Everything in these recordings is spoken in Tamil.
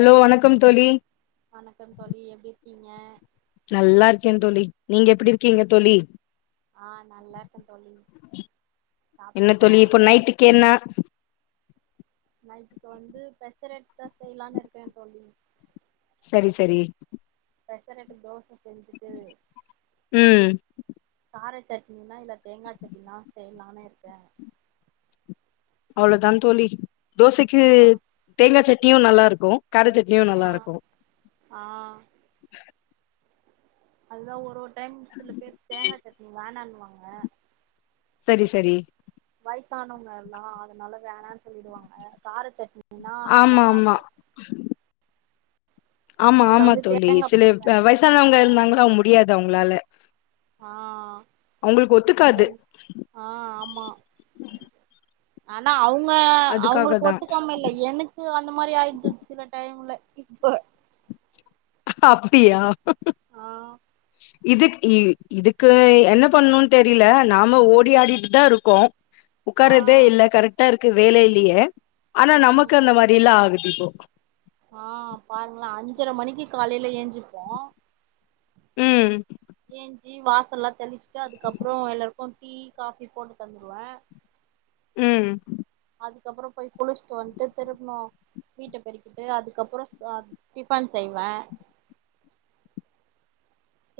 ஆலோ வணக்கம் தோழி வணக்கம் தோழி எப்டிருக்கீங்க நல்லா இருக்கேந் தோழி நீங்க எப்டிருக்கீங்க தோழி ஆஹ் நல்லா இருக்கேந் தோழி என்ன சாப்ட்டாச்சா தோழி இப்போ நைட்டுக்கு என்ன நைட்டுக்கு வந்து பெசரேட் தா செய்லானு இருக்கே தோழி சரி சரி பெசரெட்டு தோச செஞ்சுட்டு ம் கார சட்னினா இல்ல தேங்கா சட்னினா செய்லானு இருக்கே அவ்ளதாந் தோழி தோசைக்கு ஆ தேங்கா சட் னியு நல்லாருக்கு கார சட்னியு ஆ நல்லாருக்கு ஆ அதுதா ஒரு ஒர் டைம் சில பேர் தேங்கா சட்னி வேணா வாங்க சரி சரி வயசானவங்க எல்லா அதனால வேணான் சொல்லிடுவாங்க கார சட் னினா நல்லா ஆமா ஆமா சாப்பு ஆமா ஆமா தோழி சில அ வேணா சொல்லுங்க வயசானவங்க இருந்தாங்களா முடியாது அவங்களால ஆஹ் அவங்களுக்கு இந்த ஒத்துக்காது ஆஹ் ஆமா ஆனா அவங்க அவங்க அதுக்காக அவங்களுக்கு தா ஒத்துக்காம இல்ல எனக்கு அந்த மாதிரி ஆயிடுது சில டைம்ல இப்ப அப்டிபியா ஆஹ் இதுக்கு இதுக்கு என்ன பண்ணணும்னு தெரியல நாம ஓடி ஆடிட்டு தான் இருக்கோ ஆ ஒட்கறதே இல்ல கரெக்டா இருக்கு வேலை இல்லையே ஆனா நமக்கு அந்த மாதிரில்லா ஆகுது [unintelligible] ஆஹ் பாருங்களாம் அஞ்சரை மணிக்கு காலையில ஏஞ்சிப்போம் உம் ஏஞ்சி வாசல்லாம் தெளிச்சுட்டு அதுக்கப்புறம் எல்லாருக்கு டீ காபி போட்டு தந்துடுவேன் உம் அதுக்கப்புற போய் குளிச்சுட்டு வந்துட்டு திரும்பவு வீட்டை பெருக்கிட்டு அதுக்கப்புற டிஃபன் செய்வேன்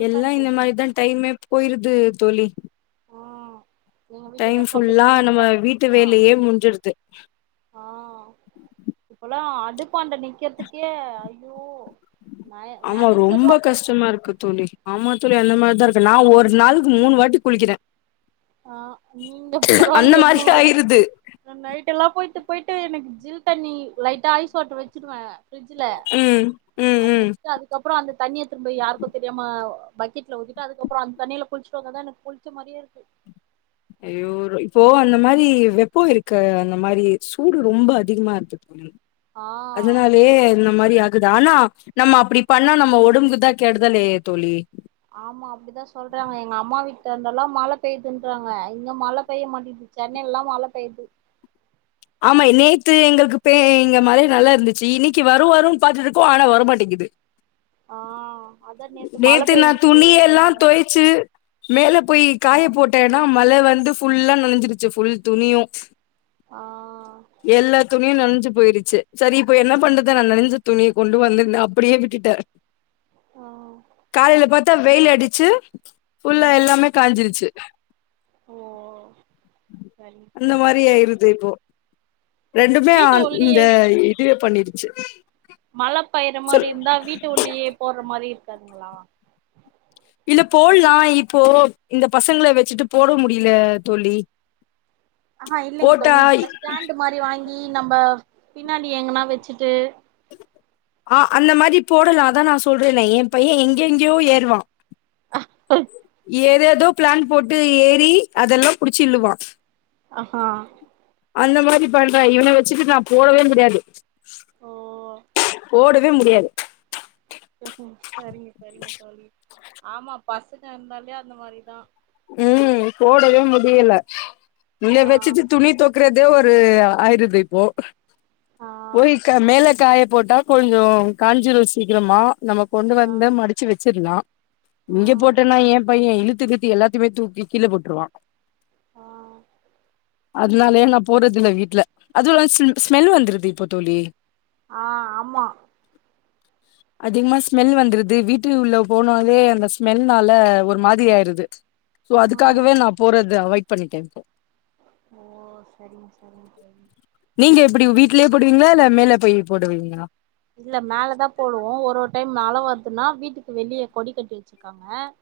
எல்லா இந்த மாதிரிதான் டைமே போயிருது இது தோழி ம் எங்க டைம் வீட்டுக்காருக்கு அப்டியே ஃபுல்லா லன்ச் நம்ம பேக் வீட்டு ஆ வேலையே முடிஞ்சடுது அடுப்பாண்டநிக்குறதுக்கே ஐயோ நய ஆமா நனஞ்சிர்றோ ரொம்ப கஷ்டமா இருக்கு தோழி ஆமா தோழி அந்த மாதிரிதான் இருக்கு நான் ஒரு நாளைளுக்கு மூணு வாட்டி குளிக்கிறேன் ஆஹ் நீங்க அந்த பரவாயில்லையே மாரி மூணு வாட்டி ஆயிருது நைட்டு் எல்லாம் போயிட்டு போயிட்டு எனக்கு ஜில் தண்ணி லைட்டா ஐஸ் வாட்டரு வச்சுடுவேன் பிர்ஜல ம் ம் அது ம் வச்சுட்டு அதுக்கப்புறம் அந்த தண்ணியை திரும்பி யாருக்கும் தெரியாம பக்கெட்ல ஊத்திட்டுட அதுக்கப்புறம் அந்த தண்ணியில குளிச்சுட்டுவந்த தான் எனக்கு குளிச்ச மாதிரியே இருக்கு ஐயோ இப்போ அந்த மாதிரி வெப்பம் இருக்க அந்த மாதிரி சூடு ரொம்ப அதிகமா இருக்கு தோழி ஆ அதனாலயே இந்த மாதிரி க்குதானா நம்ம அப்படி பண்ணா நம்ம உடம்புக்குதான் கெடுதலே தோழி ஆமா அப்படிதான் சொல்றாங்க எங்க அம்மா வீட்டு இருந்தல்லாம் மழை பெய்யுதுன்றாங்க இங்க மழை பெய்ய மாட்டேது சென்னை யெல்லாம் மழை பெயுது ஆமா நேத்து எங்களுக்கு பே எங்க மலை நல்லா இருந்துச்சு இன்னைக்கு வரும் வரும்ன்னனு பாாரத்துட்டு இருக்கோம் ஆனா வரமாட்டேங்குது ஆஹ் நேத்து நான் துணிய எல்லா துவச்சு மேல போய் காய போட்டேன்னா மழை வந்து ஃபுல்லா நெனஞ்சுடுச்சு ஃபுல் துணியு ஆ எல்லாத்து துணியே நனைஞ்சு போயிருச்சு சரி இப்ப என்ன பண்றத நான் நனைஞ்ச துணிய கொண்டு வந்துருந்தே அப்படியே விட்டுட்ட ஆ காலேல பத் த வெயில் அடிச்சு ஃபுல்லா ம் எல்லாமே காஞ்சிருச்சு ஓ சரிங்க அந்த சரிங்க மாரி தோழி ஆயிருதேபோ ரெண்டுமே வீட்டு அந் இந்த இதுவே பண்ணிருக் [unintelligible] மழப் பயிற மாரி இருந்தா வீட்டு உள்ளியே போட்ற மாரி தங்களா இல்லப் போட்லா இப்போ இந்த பசங்ள வெச்சிட்டு போட முடியிலே தோழி ஆஹா இல்லிங் தோழி போட்டா இப்ப ஸ்டாண்ட் மாரி வாங்கி நம்ப பின்னாடி எங்குனா வெச்சிட்டு ஆஹ் அந்த மாரி போடலா அதா நா சொல்றேனே என்ப்பயெ எங்கெங்கியோ ஏறுவா ஏதேதோ பிளான் போட்டு ஏறி அதெல்லா புடிச்சி இள்ளுவா அஹா அந்த மாரி பண்றா இவன வெச்சிகிட் நா போடவே முடியாது ஓ போடு வே முடியாது சரிங்க சரிங்க தோழி ஆமா பசுங்க இருந்தாலே அந்த மாரிதா உம் போடவே முடியல ஆ இவன வெச்சிட்டு துணிய தோக்கறத் தே ஒரு ஆயிருது இப்போ ஆ போய்க்கா மேல காயப் போட்டா கொஞ்சோ காஞ்சிரு சீக்கிரமா நமக் கொண்டு ஆ வந்த மடிச்சு வெச்சிர்லா இங்கெப் ம் போட்டேன்னா ஏ பைய்ய இழுத் திருப்பி எல்லாத் துமே தூக்கி கீழ போட்ருவா ஆஹ் அதுனால நா போட்றதில்ல வீட்ல அதுல ஸ்ம் ஸ்மெல் வந்துர்து இப்போ தோழி ஆஹ் ஆமா அதிகமா ஸ்மெல் வந்துர்து வீட்டு உள்ள போனாலே அந்த ஸ்மெல்னால ஒரு மாதிரியாயிருது சோ ம் அதுக்காகவே நா போறது அவாயிட் பண்ணிட்டே ப்பொ ஓ செரிங் செரிங் செரிங் இப்பிடி வீட்டுலயே போடுவீங்ளா இல மேலே போய் போடுவிங்ளா இல்ல ன்னா வீட்டுக்கு வெளியே கொடி கட்டி வெச்சிருக்காங்க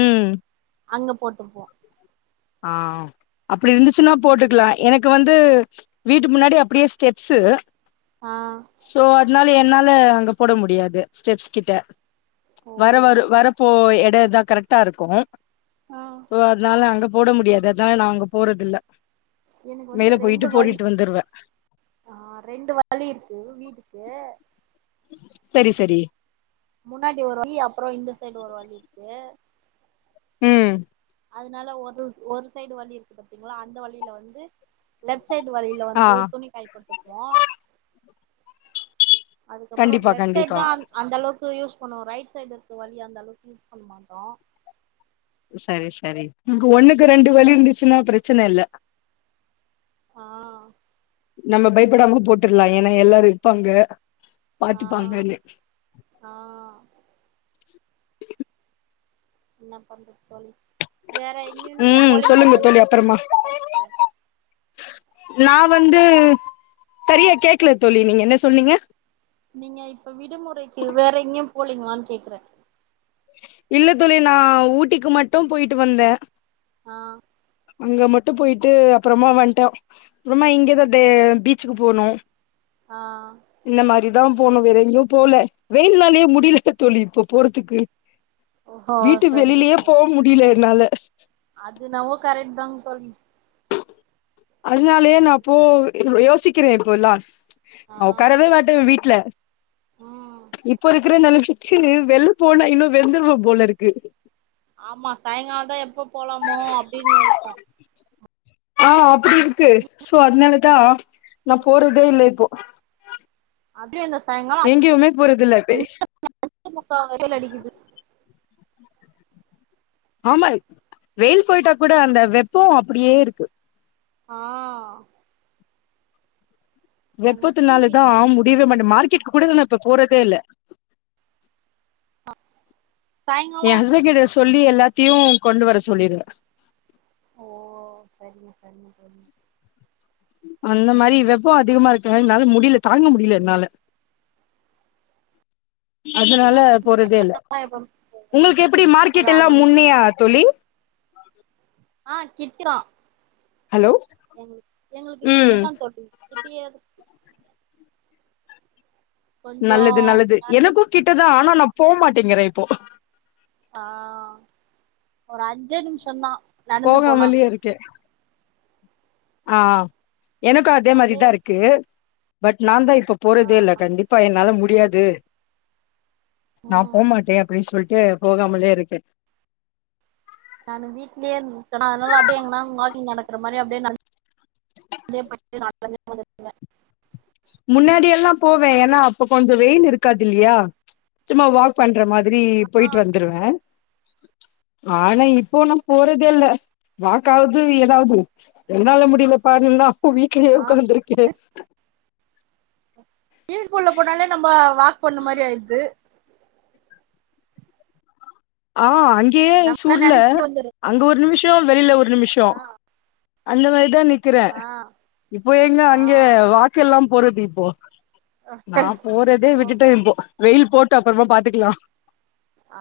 உம் அங்க போட்டுப்போ ஆஹ் அப்பிடி இருந்துச்சின்னா போட்டுக்கிலா எனக்கு வந்தூ வீட்டு முன்னாடி அப்பிடியே ஸ்டெப்சு ஆ சோ அத்னால ன்னாலே அங்கப் போட முடியாது ஸ்டெப்ஸ் கிட்ட ஓ வர வரு வரப்போ எ டே தா கரக்டாயிருக்கு சோ அதனால அங்க போட முடியாது அதனால நா அங்க போட்றது இல்ல எனக்கு வந்து ரெண்டு வல் ஆஹ் ரெண்டு வழி இருக்கு வீட்டுக்கு செரி செரி முன்னாடி ஒரு வழி அப்புறம் இந்த சைடு ஒரு வழி இருக்கு ம் அதனால ஒரு ஒரு சைடு வழி இருக்கு பாத்தீங்களா அந்த வழியில வந்து லெப்ட் சைடு வழியில ஆ வந்து துணி கயப்போட்ருப்போ அதுக்கப்புறோ கண்டிப்பா லெப்ட் சைட் கண்டிப்பா தா அந்த அளவுக்கு யூஸ் னுவோ ரைட் சைடு இருக்கு வழி அந்த அளவுக்கு யூஸ் பண்ண மாட்டோ சரி சரி உனக்கு ஒண்ணுக்கு ரெண்டு வழி இருந்துச்சுன்னா பிரச்சன இல்ல ஆஹ் நம்ம பயப்படாம போட்டுறலாம் ஏன்னா எல்லாரும் இருப்பாங்க ஆ பாத்துப்பாங்கனு [inaudible] ஆ என்ன பண்ற தோழி வேற எங்கயும் நீங்க ம் போளீங்களா சொல்லுங்க தோழி அப்பறமா நா வந்து செரியா கேக்கல தோழி நீங்க என்ன சொன்னீங்க நீங்க இப்ப விடுமுறைக்கு வேற எங்கயு போளீங்களா கேக்குறே இல்ல தோழி நா ஊட்டிக்கு மட்டு போயிட்டு வந்த ஆஹ் அங்க மட்டு போயிட்டு அப்புறமா வந்டோம் அப்புறமா இங்கதா பீச்சுக்கு போனோ ஆஹ் தா போணு வேற எங்கயு போல வெயில்னாலயே முடியல தோழி இப்ப போறதுக்கு ஓஹோ வீட்டு சரிங்க வெளியிலயே சார் போ முடில னால அது நாவோ கரக்ட் தாங்க தோழி அதனாலயே நா போ யோசிக்கிறே இப்போல்லா ஆ நா ஒக்காரவே மாட்டே வீட்ல ம் இப்ப இருக்குற இந்த நிமிஷத் க்கு வெள்ள போனா இன்னு வெந்துருவ போலருக்கு ஆமா சாய்ங்கால தா எப்ப போலமோ அப்டினு இருக்கு ஆ அப்டி மதி இருக்கு சோ அதனால தா நா போறதே இல்ல இப்போ அப்டியே அந்த எங்கெயுமே போறதில்ல இப்பே ஆமாக்கா அனல் அடிக்குது ஆமா வெயில் பொயிட்டா கூட அந்த வெப்போ அப்டியே இருக்கு ஆ நாங்க கீழ் வெப்பத்துனாலதா வீட்ல ஆ தா இருக்கோ முடியவே மாட்டே மார்க்கெட்க்கு கூட இதலா இப்ப போற பேல அ சாய்ங்கால ஹஸ்பண்ட் கிட்ட சொல்லி எல்லாத்தையு கொண்டு வர சொல்லிருவ ஓ சரிங்க சரிங்க சரிங்க அந்த மாரி வெப்ப அதிகமா இருக்கனா என்னால முடில தாங்க முடில என்னால அதனால நானு போறதே இல்ல எப்ப போவே உங்களுக்கு எப்படி ஒரு மார்க்கெட் ஆறு எல்லா மணிக்கு முன்னையா தோழி ஆ கிட்தா ஹலோ எ எங்களுக்கு ம் கிட்டதா தோழி கிட்டயே கொஞ்சோ நல்லது நல்லது நடந்து எனக்கு கிட்டதா ஆனா நா போமாட்டிங்கறே இப்போ ஆ ஒரு அஞ்சே நிமிஷந்தா நடந்து போனா போகாமலயே இருக்கே ஆ எனக்கு அதே அப்டியே மாரிதா இருக்கு பட் நாந்தா இப்ப ஆ போறதே இல்ல கண்டிப்பா என்னால மு டியாது நா ம் போமாட்டே அப்டின்னு சொல் க்கு போகாமலே இருக்கேன் நானு வீட்லயே இருக்க அதனால அப்டியே எங்கன்னா வாக்கிங் நடக்கிற மாரி அப்படியே நடந்தே [unintelligible] முன்னாடியெல்லாம் போவேன் ஏன்னா அப்ப கொஞ்சோ வெயில் இருக்காது இல்லியா சும்மா வாக் பண்ற மாதிரி போயிட்டு வந்துருவேன் ஆனா இப் போணும் போறதே இல்ல வாக்காவது எதாவது என்னால முடியல பாருன்ன அப்போ வீட்டுலயே உட்காந்துருக்கேன் வீட்டுக்குள்ள போனாலே நம்ம வா போன மாதிரி ஆயிருது ஆ அங்கேயே நம்மளா ஸ்கூல்ல நெனச்சிட்டு வந்துறோ அங்க ஒரு நிமிஷம் வெளியில ஒரு ஆ நிமிஷம் அந்த மாதிரி தான் நி நிக்கிறேன் ஆ இப்ப எங்கே ஆ அங்கே வாக்கெல்லாம் போறதிப்போ நான் போறதே போ விட்டுட்டேன் முடியாது இப்போ வெயில் போட் விடடா அப்பறமா பாத்துக்கலாம் ஆ,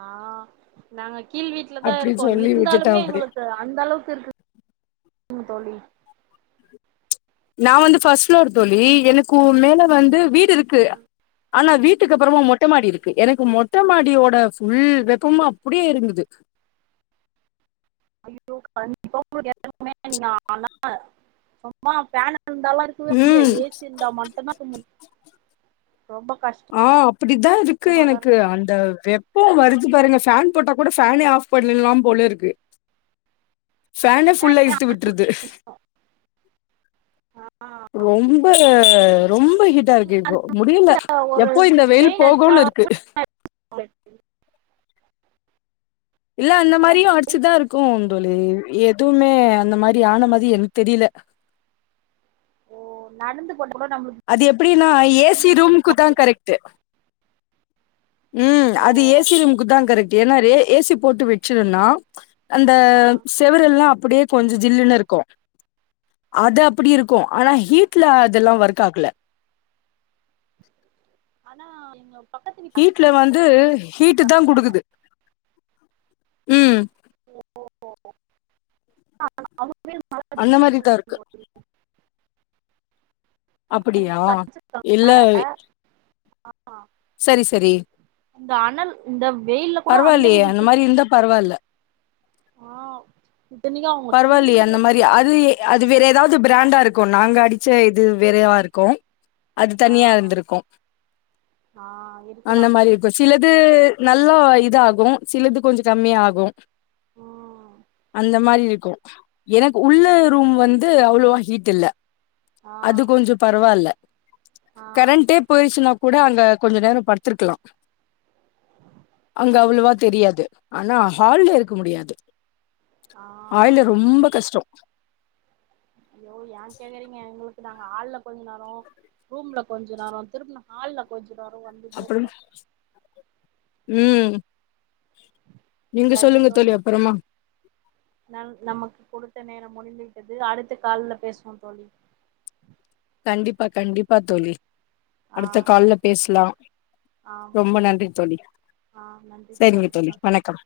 நாங்க கீழ் வீட்லதா அப்டின்னு இருக்கோ சொல்லி விட்டுட்டே இருந்தாலுமே அப்டி எங்களுக்கு அந்த அளவுக்கு இருக்குங் தோழி நா வந்து ஃபஸ்ட் ஃப்ளோர் தோழி எனக்கு மேல வந்து வீ டு இருக்கு ஆனா வீ டுக்கு அப்பறமா மொட்ட மாடி இருக்கு எனக்கு மொட்ட மாடியோட ஃபுல் வெப்பமு அப்டியே எறங்குது ஐயோ கண்டிப்பா உங்களுக்கு ஏறங்குமே நீங்க ஆனா சும்மா ஃபேன இருந்தாலா இருக்கவே முடியாது ம் ஏசி இருந்தா மட்டும்தா இருக்க முடியு ரொம்ப ஆ, அப்படித்தா இருக்கு கஷ்டமாதா எனக்கு இருக்கு அந்த வெப்போ வரு து பாருங்க ஃபேன் போட்டாக்கூட ஃபேனே ஆஃப் பண்ணிட்லா போல இருக்கு ஃபேனே ஃபுல்லா இழுத்து விட்ருது ரொம்ப ரொம்ப ஹீட்டா இருக்கு இப்போ அந்த முடியல ஒரு எப்போ இந்த வெயில் பெயின் அடிச்சா போகுனு இருக்கு இல்ல அந்த ஏன் மாரியு தம்பி அடிச்சுதா இருக்கோ தோழி எதுவுமே அந்த மாரி ஆன மாரி எனக்கு தெரில ஓ நடந்து கூட நம்மளுக்கு அது எப்படினா ஏசி சில்லுனு ரூம்க்குதா கரெக்ட்டு உம் ஓ அது ஏசி ரூம்குதான் கரெக்ட்டு ஏன்னா ரெ ஏசி போட்டு வெச்சிருன்னா அந்த ஆ செவுரெல்லாம் அப்படியே கொஞ்ச ஜில்லுனு இருக்கும் அது அப் அப்படி இருக்கும் ஆனா ஹீட்ல அதெல்லாம் ஒர்க் ஒர்க்காகல ஆனா எங்க [inaudible] வீட்ல அடிச்சு வந்து ஹீட்டு தா குடுக்குது ம் ஓ ஓ ஓஆ அவுங் அந்த மாரி தா இருக்கு அப்டியா இல்ல ஆமா செரி செரி இந்த அனல் இந்த வெயில்ல கூட அந்த பரவாயில்லயே வீடு மாரி சில்லுனு இருந்தா பரவால்ல [inaudible] ஆஹ் இத்தனிக்கோ அவுங்க கீழ் பரவாயில்லையே வீடு அந்த மாரி அது அது வேற ஏதாவது பிராண்டா இருக்கு நாங்க அடிச்ச இது வேறாவா இருக்கோ அது தனியா இருந்திருக்கோ ஆஹ் இருக்கலா அல்லது நல்லா இதாகோ சிலது கொஞ்சொ ம் கம்மியாகோ ம் அந்த மாரி கோ எனக்கு உள்ள ரூம் வந்து அவ்ளோவா ஹீட் இல்ல ஆ அது கொஞ்சொ பரவால்ல ஆ கரண்டே போயிருச்சுனா கூட கொஞ்சொ நேரொ படுத்திருக்கலா அங்க அவ்ளவா தெரியாது ஆனா ஹால்ல இருக்க முடியாது ஆ ஹால்ல ரொம்ப கஷ்டோ நா ஹால்ல கொஞ்சோ நேரொ ரூம்ல கொஞ்சோ நேரொ திரும்ப ஹால்ல கொஞ்சம் அப்புறம் உம் நீங்க சொல்லுங்க தோழி அப்புறமா ந நமக்கு கொடுத்த நேரம் முடிந்துவிட்டது அடுத்த கால்ல பேசுவோம் தோழி கண்டிப்பா கண்டிப்பா தோழி ஆ அடுத்த கால்ல நன்றி பேசலா தோழி ஆ ரொம்ப நன்றி தோழி ஆ நன்றி சேரிங்க தோழி வணக்கம்